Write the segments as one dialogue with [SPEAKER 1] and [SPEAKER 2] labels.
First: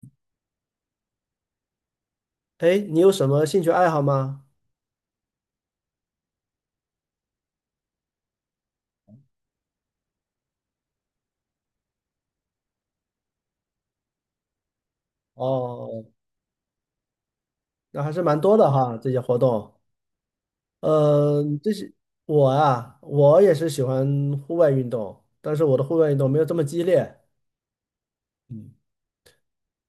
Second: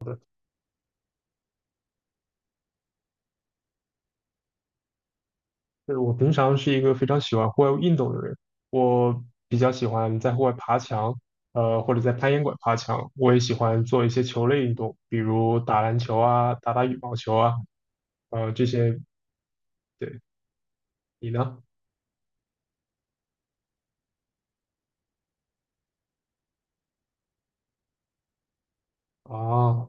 [SPEAKER 1] 就
[SPEAKER 2] 哎，你有什么兴趣爱好吗？
[SPEAKER 1] 是我平常是一个非常喜欢户外运动的人，我比较喜欢在户外爬墙，或者在攀岩馆爬墙。我也喜欢做一些球类运动，比如打篮
[SPEAKER 2] 哦，
[SPEAKER 1] 球啊、打打羽毛球啊，
[SPEAKER 2] 那还是蛮多
[SPEAKER 1] 这
[SPEAKER 2] 的哈，
[SPEAKER 1] 些。
[SPEAKER 2] 这些活动。
[SPEAKER 1] 对，你
[SPEAKER 2] 呃，
[SPEAKER 1] 呢？
[SPEAKER 2] 这些我啊，我也是喜欢户外运动，但是我的户外运动没有这么激烈。嗯，
[SPEAKER 1] 啊，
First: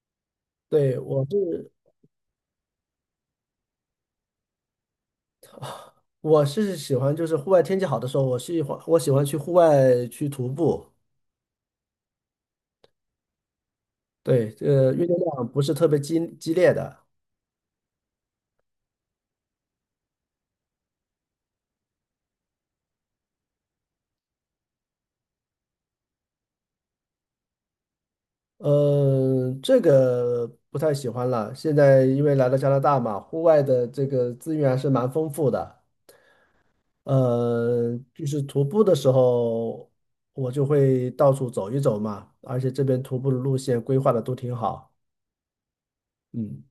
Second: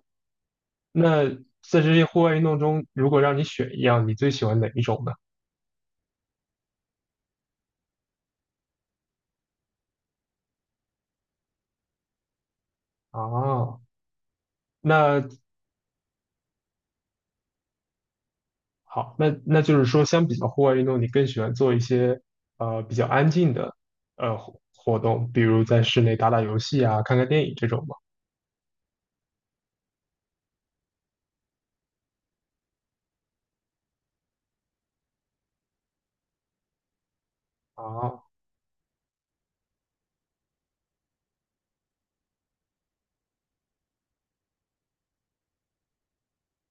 [SPEAKER 2] 对，我
[SPEAKER 1] 那
[SPEAKER 2] 是
[SPEAKER 1] 在这些户外运动中，如果让你选一样，你最喜欢哪一种呢？
[SPEAKER 2] 我是喜欢，就是户外天气好的时候，我喜欢去户外去徒步。
[SPEAKER 1] 啊，
[SPEAKER 2] 对，运动
[SPEAKER 1] 那
[SPEAKER 2] 量不是特别激烈的。
[SPEAKER 1] 好，那就是说，相比较户外运动，你更喜欢做一些比较安静的活动，比如在室内打打游戏啊、看看电影这种吗？
[SPEAKER 2] 这个不太喜欢了。现在因为来到加拿大嘛，户外的这个资源还是蛮丰富的。呃，
[SPEAKER 1] 啊
[SPEAKER 2] 就是徒步的时候，我就会到处走一走嘛，而且这边徒步的路线规划的都挺好。嗯，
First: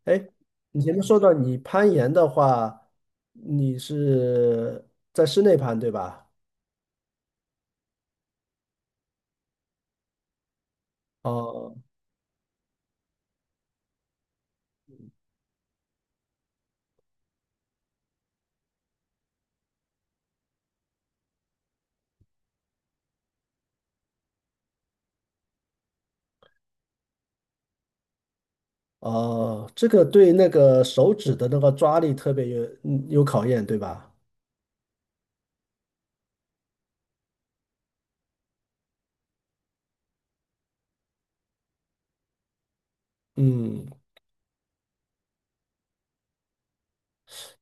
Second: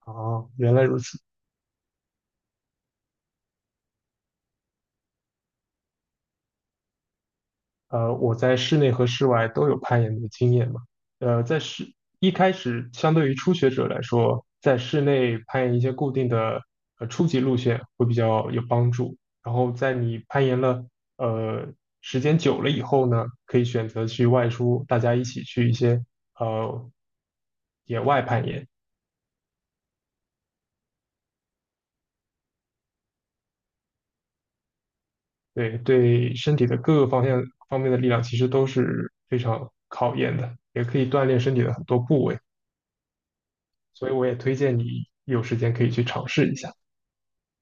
[SPEAKER 1] 啊，
[SPEAKER 2] 哎，
[SPEAKER 1] 原
[SPEAKER 2] 你
[SPEAKER 1] 来
[SPEAKER 2] 前
[SPEAKER 1] 如
[SPEAKER 2] 面
[SPEAKER 1] 此。
[SPEAKER 2] 说到你攀岩的话，你是在室内攀对吧？
[SPEAKER 1] 我在室内和室外都有攀岩的经验嘛。呃，在
[SPEAKER 2] 哦
[SPEAKER 1] 室一开始，相对于初学者来说，在室内攀岩一些固定的初级路线会比较有帮助。然后在你攀岩了呃时间久了以后呢，可以选择去外出，大家一起去一些呃野外攀岩。
[SPEAKER 2] 哦，这个对那个手指的那个抓力特别有考验，对吧？
[SPEAKER 1] 对，对身体的各个方面的力量其实都是非常考验的，也可以锻炼身体的很多部位。
[SPEAKER 2] 嗯。
[SPEAKER 1] 所以我也推荐你有时间可以去尝试一下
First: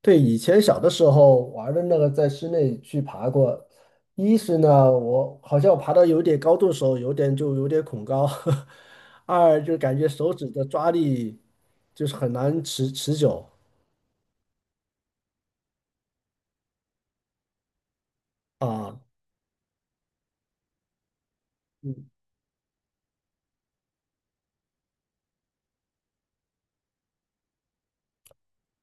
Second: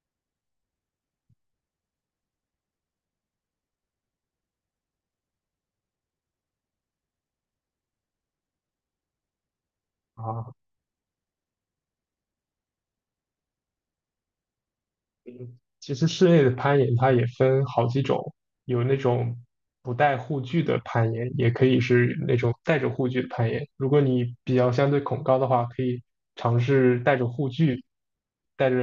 [SPEAKER 2] 对，以前小的时候玩的那个，在室内去爬过。一是呢，我好像我爬到有点高度的时候，有点恐高；二就感觉手指
[SPEAKER 1] 啊。
[SPEAKER 2] 的抓力就是很难持久
[SPEAKER 1] 其实室内的攀岩它也分好几种，有那
[SPEAKER 2] 啊。
[SPEAKER 1] 种不带护具的攀岩，也可以
[SPEAKER 2] 嗯，
[SPEAKER 1] 是那种带着护具的攀岩。如果你比较相对恐高的话，可以尝试带着护具，带着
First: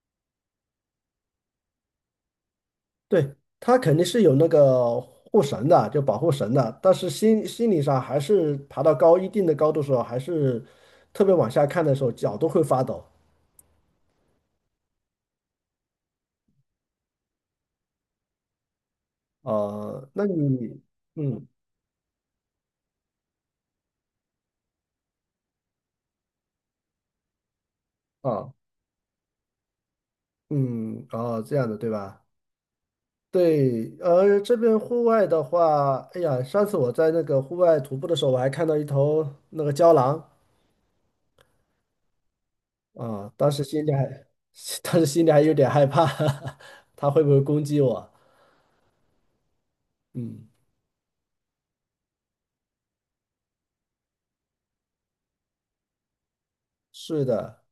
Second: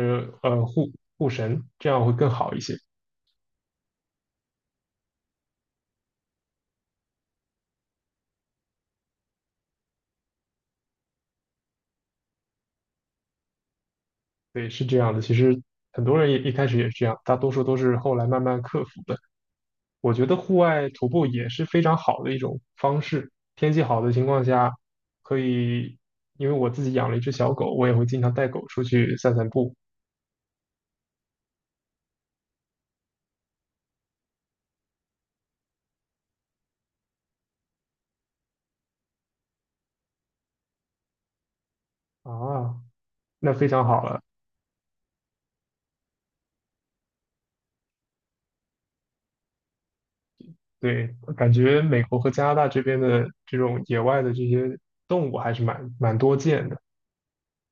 [SPEAKER 1] 呃护护绳，这样会更好一些。
[SPEAKER 2] 对，它肯定是有那个护绳的，就保护绳的，但是心理上还是爬到高一定的高度的时候，还是特别往下看的时候，脚都会发抖。
[SPEAKER 1] 对，是这样的。其实很多人也一开始也是这样，大多数都是后来慢慢克服的。
[SPEAKER 2] 呃，
[SPEAKER 1] 我
[SPEAKER 2] 那
[SPEAKER 1] 觉得户
[SPEAKER 2] 你，
[SPEAKER 1] 外徒步
[SPEAKER 2] 嗯
[SPEAKER 1] 也是非常好的一种方式。天气好的情况下，可以，因为我自己养了一只小狗，我也会经常带
[SPEAKER 2] 啊，
[SPEAKER 1] 狗出去散散步
[SPEAKER 2] 嗯啊，这样的对吧？对，呃，这边户外的话，哎呀，上次我在那个户外徒步的时候，我还看到一头那个郊狼
[SPEAKER 1] 啊，
[SPEAKER 2] 啊，当
[SPEAKER 1] 那
[SPEAKER 2] 时
[SPEAKER 1] 非
[SPEAKER 2] 心
[SPEAKER 1] 常
[SPEAKER 2] 里
[SPEAKER 1] 好
[SPEAKER 2] 还，
[SPEAKER 1] 了。
[SPEAKER 2] 当时心里还有点害怕，它会不会攻击我？嗯，
[SPEAKER 1] 对，感觉美国和加拿大这边的这种野外的这些动物还是蛮多见的。
[SPEAKER 2] 是的，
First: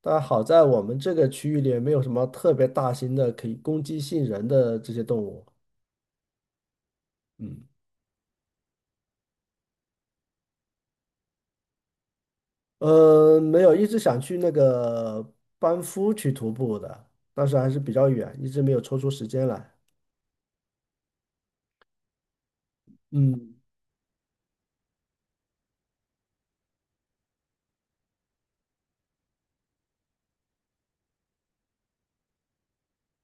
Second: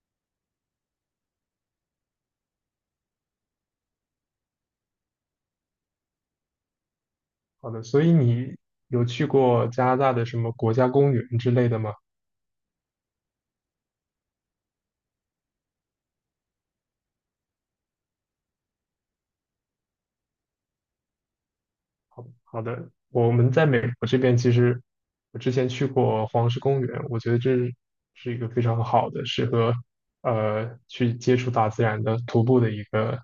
[SPEAKER 2] 但好在我们这个区域里没有什么特别大型的可以攻击性人的这些动物。嗯，
[SPEAKER 1] 好的，所以你有去过加拿大的什么国家公园之类的吗？
[SPEAKER 2] 呃，没有，一直想去那个班夫去徒步的，但是还是比较远，一直没有抽出时间来。
[SPEAKER 1] 好的，我们
[SPEAKER 2] 嗯。
[SPEAKER 1] 在美国这边，其实我之前去过黄石公园，我觉得这是一个非常好的，适合去接触大自然的徒步的一个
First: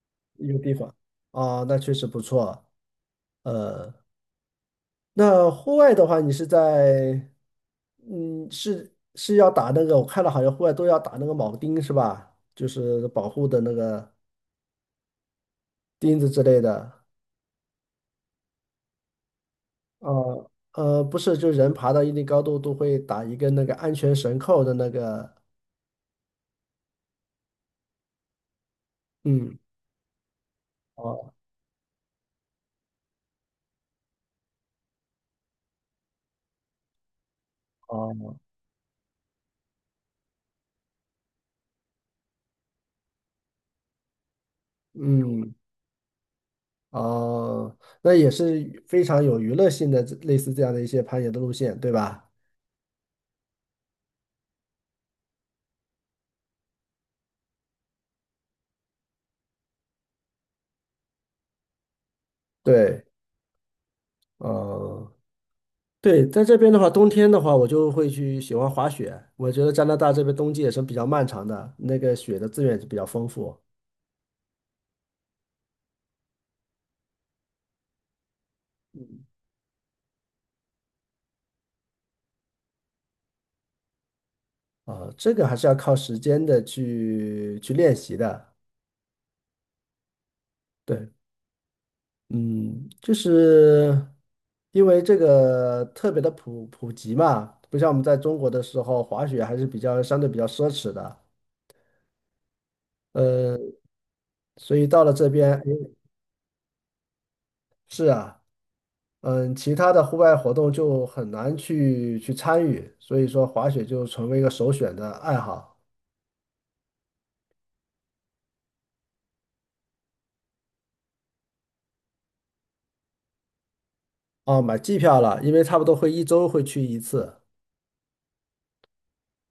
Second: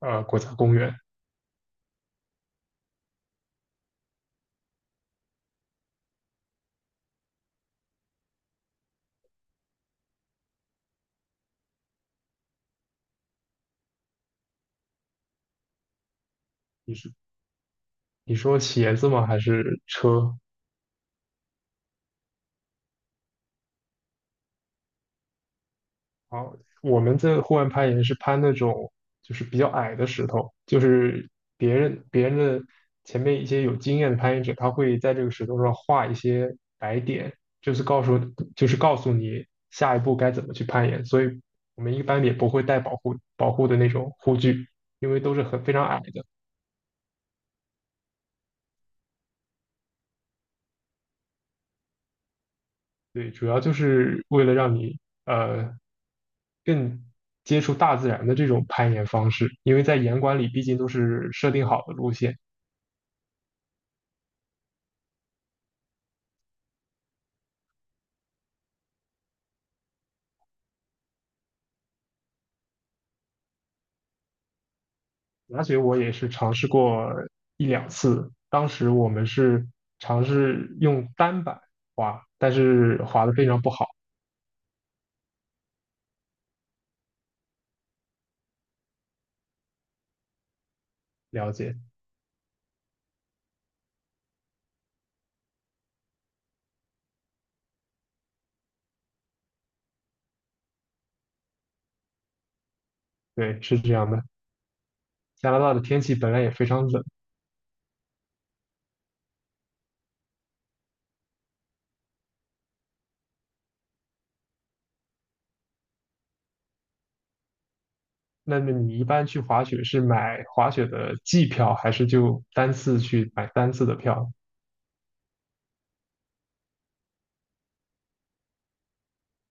[SPEAKER 1] 国家
[SPEAKER 2] 一个地
[SPEAKER 1] 公
[SPEAKER 2] 方
[SPEAKER 1] 园。
[SPEAKER 2] 啊，那确实不错。呃，那户外的话，你是在，嗯，是要打那个，我看了好像户外都要打那个铆钉是吧？就是保护的那个钉子之类
[SPEAKER 1] 你
[SPEAKER 2] 的。
[SPEAKER 1] 是你说鞋子吗？还是
[SPEAKER 2] 啊，
[SPEAKER 1] 车？
[SPEAKER 2] 呃，不是，就人爬到一定高度都会打一个那个安全绳扣的那个，
[SPEAKER 1] 好，我们这户外攀岩是攀那种就是比
[SPEAKER 2] 嗯，
[SPEAKER 1] 较矮的石头，就是
[SPEAKER 2] 哦
[SPEAKER 1] 别人的前面一些有经验的攀岩者，他会在这个石头上画一些白点，就是告诉
[SPEAKER 2] 哦，
[SPEAKER 1] 就是告诉你下一步该怎么去攀岩。所以我们一般也不会带保护的那种护具，因为都是
[SPEAKER 2] 嗯
[SPEAKER 1] 非常矮的。
[SPEAKER 2] 哦，那也是非常有娱乐性的，类似这样的一些攀岩的路线，对吧？
[SPEAKER 1] 对，主要就是为了让你呃更接触大自然的这种攀岩方式，因为在岩馆里毕竟都是设定好的路线。
[SPEAKER 2] 对，嗯。对，在这边的话，冬天的话，我就会去喜欢滑雪。我觉得加拿大这边冬季也是比较漫长的，那个雪的资源也是比较丰富
[SPEAKER 1] 滑雪我也是尝试过一两次，当时我们是尝试用单板滑，但是滑的非常不好。
[SPEAKER 2] 啊，这个还是要靠时间的去练习的。对，
[SPEAKER 1] 了解，
[SPEAKER 2] 嗯，就是因为这个特别的普及嘛，不像我们在中国的时候，滑雪还是比较相对比较奢侈的。呃，
[SPEAKER 1] 对，是这样的。
[SPEAKER 2] 所以到了这
[SPEAKER 1] 加
[SPEAKER 2] 边，
[SPEAKER 1] 拿
[SPEAKER 2] 哎
[SPEAKER 1] 大的天气本来也非常冷，
[SPEAKER 2] 是啊。嗯，其他的户外活动就很难去参与，所以说滑雪就成为一个首选的爱好。
[SPEAKER 1] 那么你一般去滑雪是买滑雪的季票，还是就单次去买单次的票？
[SPEAKER 2] 哦，买季票了，因为差不多会一周会去一次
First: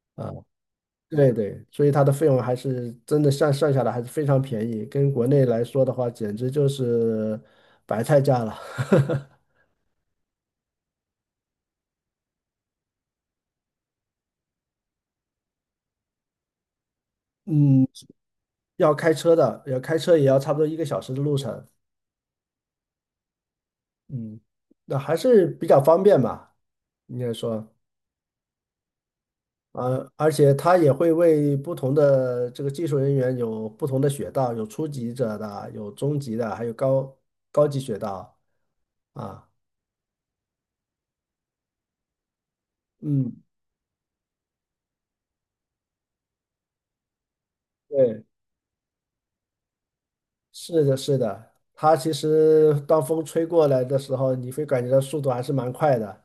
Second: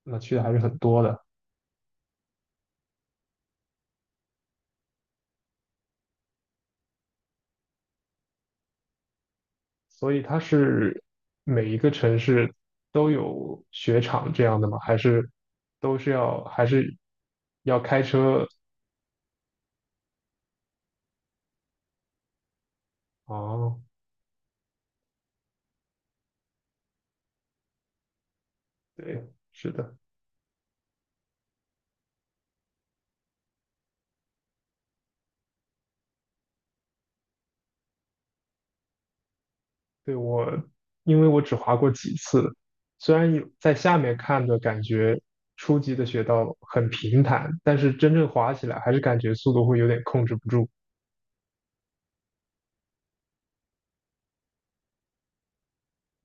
[SPEAKER 1] 那
[SPEAKER 2] 啊，
[SPEAKER 1] 去的还是很多的，
[SPEAKER 2] 对对，所以它的费用还是真的算下来还是非常便宜，跟国内来说的话，简直就是白菜价了。
[SPEAKER 1] 所以它是每一个城市都有雪场这样的吗？还是都是要还是要
[SPEAKER 2] 嗯，
[SPEAKER 1] 开车？
[SPEAKER 2] 要开车的，要开车也要差不多一个小时的路程，
[SPEAKER 1] 哦。
[SPEAKER 2] 嗯，那还是比较方便吧，应该说。
[SPEAKER 1] 对，是的，
[SPEAKER 2] 呃，而且他也会为不同的这个技术人员有不同的雪道，有初级者的，有中级的，还有高级雪道啊。
[SPEAKER 1] 对因为我只滑过几次，虽然
[SPEAKER 2] 嗯，
[SPEAKER 1] 有在下面看的感觉初级的雪道很平坦，但是真
[SPEAKER 2] 对，
[SPEAKER 1] 正滑起来还是感觉速度会有点控制不住。
[SPEAKER 2] 是的，是的。它其实当风吹过来的时候，你会感觉到速度还是蛮快的。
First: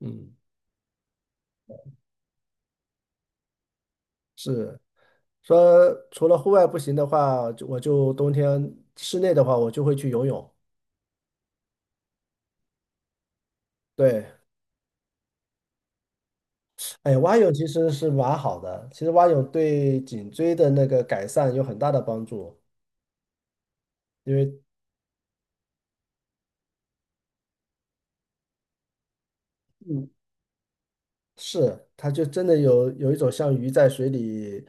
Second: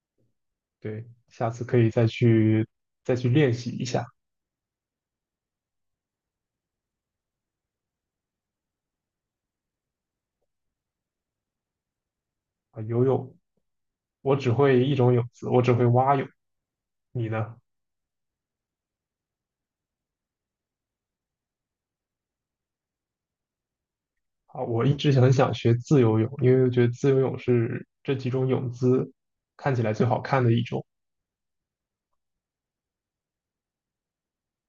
[SPEAKER 2] 嗯，
[SPEAKER 1] 对，下次可以再去练习一下
[SPEAKER 2] 是说除了户外不行的话，就我就冬天室内的话，我就会去游泳。
[SPEAKER 1] 啊，游泳，
[SPEAKER 2] 对，
[SPEAKER 1] 我只会一种泳姿，我只会蛙泳。
[SPEAKER 2] 哎，
[SPEAKER 1] 你
[SPEAKER 2] 蛙泳
[SPEAKER 1] 呢？
[SPEAKER 2] 其实是蛮好的，其实蛙泳对颈椎的那个改善有很大的帮助，因为
[SPEAKER 1] 啊，我一直很想学自由泳，因为我觉得自由泳是这几种泳姿看起来最
[SPEAKER 2] 嗯，
[SPEAKER 1] 好看的一种。
[SPEAKER 2] 是它就真的有一种像鱼在水里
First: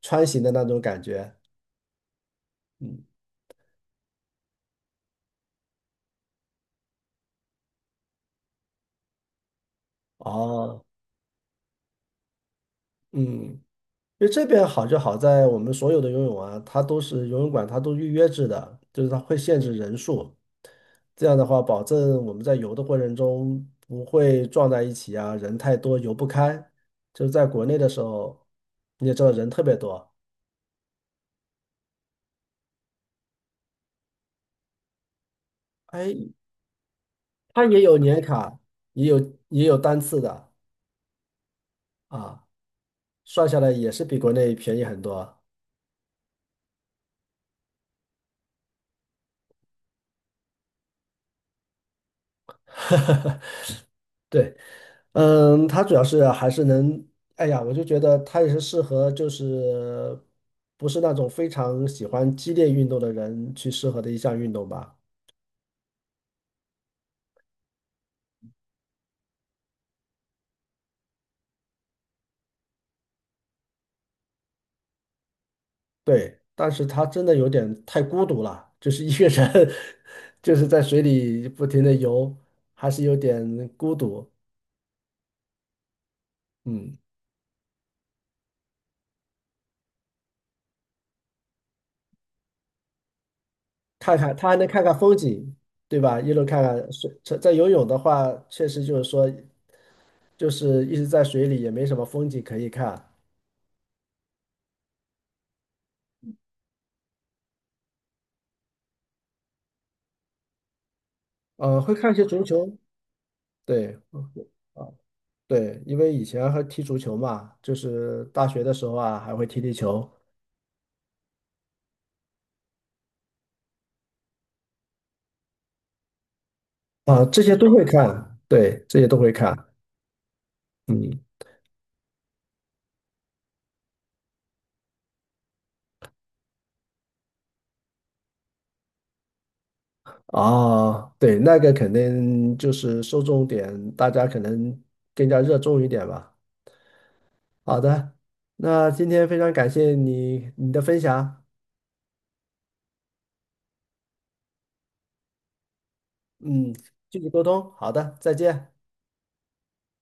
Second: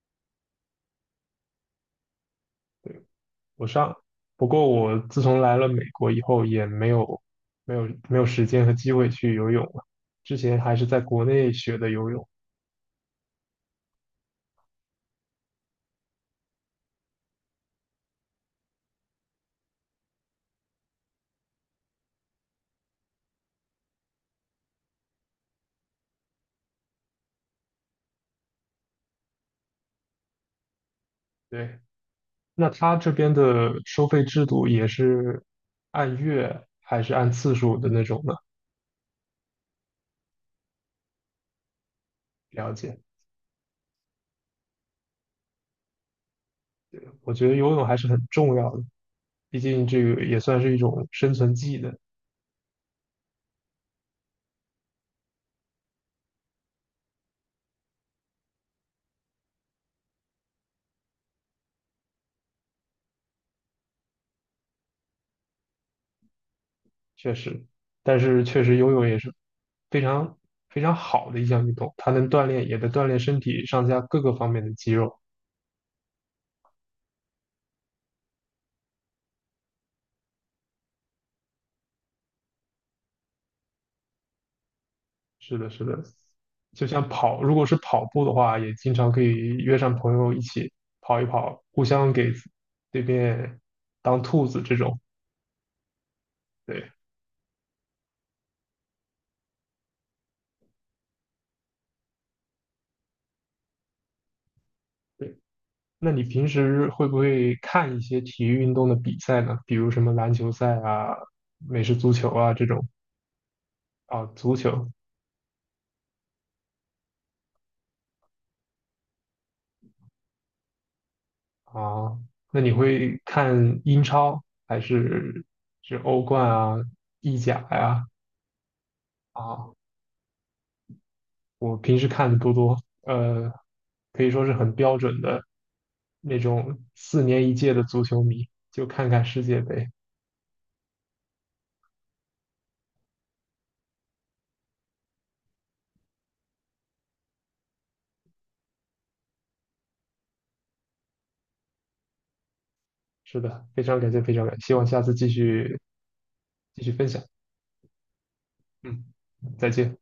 [SPEAKER 2] 穿行的那种感觉。嗯，
[SPEAKER 1] 我上，不过我自从来了美国以后，也没有时间和机会去游泳了。之前还
[SPEAKER 2] 哦，
[SPEAKER 1] 是在国内学的游泳。
[SPEAKER 2] 嗯。因为这边好就好在我们所有的游泳啊，它都是游泳馆，它都预约制的，就是它会限制人数。这样的话，保证我们在游的过程中不会撞在一起啊，人太多游不开。就是在国内的时候，你也知道人特别多，
[SPEAKER 1] 对，那他这边的收费制度也是
[SPEAKER 2] 哎，
[SPEAKER 1] 按月还是按次
[SPEAKER 2] 它
[SPEAKER 1] 数
[SPEAKER 2] 也
[SPEAKER 1] 的
[SPEAKER 2] 有
[SPEAKER 1] 那
[SPEAKER 2] 年
[SPEAKER 1] 种呢？
[SPEAKER 2] 卡，也有也有单次的啊，
[SPEAKER 1] 了解，
[SPEAKER 2] 算下来也是比国内便宜很多。
[SPEAKER 1] 我觉得游泳还是很重要的，毕竟这个也算是一种生存技能，
[SPEAKER 2] 对。嗯，他主要是还是能，哎呀，我就觉得他也是适合，就是不是那种非常喜欢激烈运动的人去适合的一项运动吧。
[SPEAKER 1] 确实。但是确实游泳也是非常非常好的一项运动，它能锻炼，也能锻炼身体上下各个方面的肌肉。
[SPEAKER 2] 对，但是他真的有点太孤独了，就是一个人，就是在水里不停的游，还是有点孤独。
[SPEAKER 1] 是的，是的，就
[SPEAKER 2] 嗯，
[SPEAKER 1] 像跑，如果是跑步的话，也经常可以约上朋友一起跑一跑，互相给对面
[SPEAKER 2] 看
[SPEAKER 1] 当
[SPEAKER 2] 看
[SPEAKER 1] 兔
[SPEAKER 2] 他还
[SPEAKER 1] 子
[SPEAKER 2] 能
[SPEAKER 1] 这
[SPEAKER 2] 看看
[SPEAKER 1] 种。
[SPEAKER 2] 风景，对吧？一路看看
[SPEAKER 1] 对
[SPEAKER 2] 水，在游泳的话，确实就是说，就是一直在水里也没什么风景可以看。
[SPEAKER 1] 对，那你平时会不会看一些体育运动的比赛呢？比如什么篮球赛啊、
[SPEAKER 2] 呃，
[SPEAKER 1] 美
[SPEAKER 2] 会
[SPEAKER 1] 式足
[SPEAKER 2] 看一些
[SPEAKER 1] 球
[SPEAKER 2] 足
[SPEAKER 1] 啊这
[SPEAKER 2] 球，
[SPEAKER 1] 种
[SPEAKER 2] 对，
[SPEAKER 1] 啊，足
[SPEAKER 2] 啊，
[SPEAKER 1] 球
[SPEAKER 2] 对，因为以前还踢足球嘛，就是大学的时候啊，还会踢球
[SPEAKER 1] 啊，那你会看英超还是欧冠啊、
[SPEAKER 2] 啊，
[SPEAKER 1] 意
[SPEAKER 2] 这些
[SPEAKER 1] 甲
[SPEAKER 2] 都会
[SPEAKER 1] 呀？
[SPEAKER 2] 看，对，这些都会看，
[SPEAKER 1] 啊？
[SPEAKER 2] 嗯，
[SPEAKER 1] 我平时看的多，呃，可以说是很标准的那种4年一届的足球迷，就看看世界杯。
[SPEAKER 2] 啊，对，那个肯定就是受众点，大家可能更加热衷一点吧。好的，那今天非常感谢你的分享，
[SPEAKER 1] 是的，非常感谢，非常感谢，希望下次继续
[SPEAKER 2] 嗯，
[SPEAKER 1] 继续分
[SPEAKER 2] 继
[SPEAKER 1] 享。
[SPEAKER 2] 续沟通，好的，再见。
[SPEAKER 1] 嗯，再见。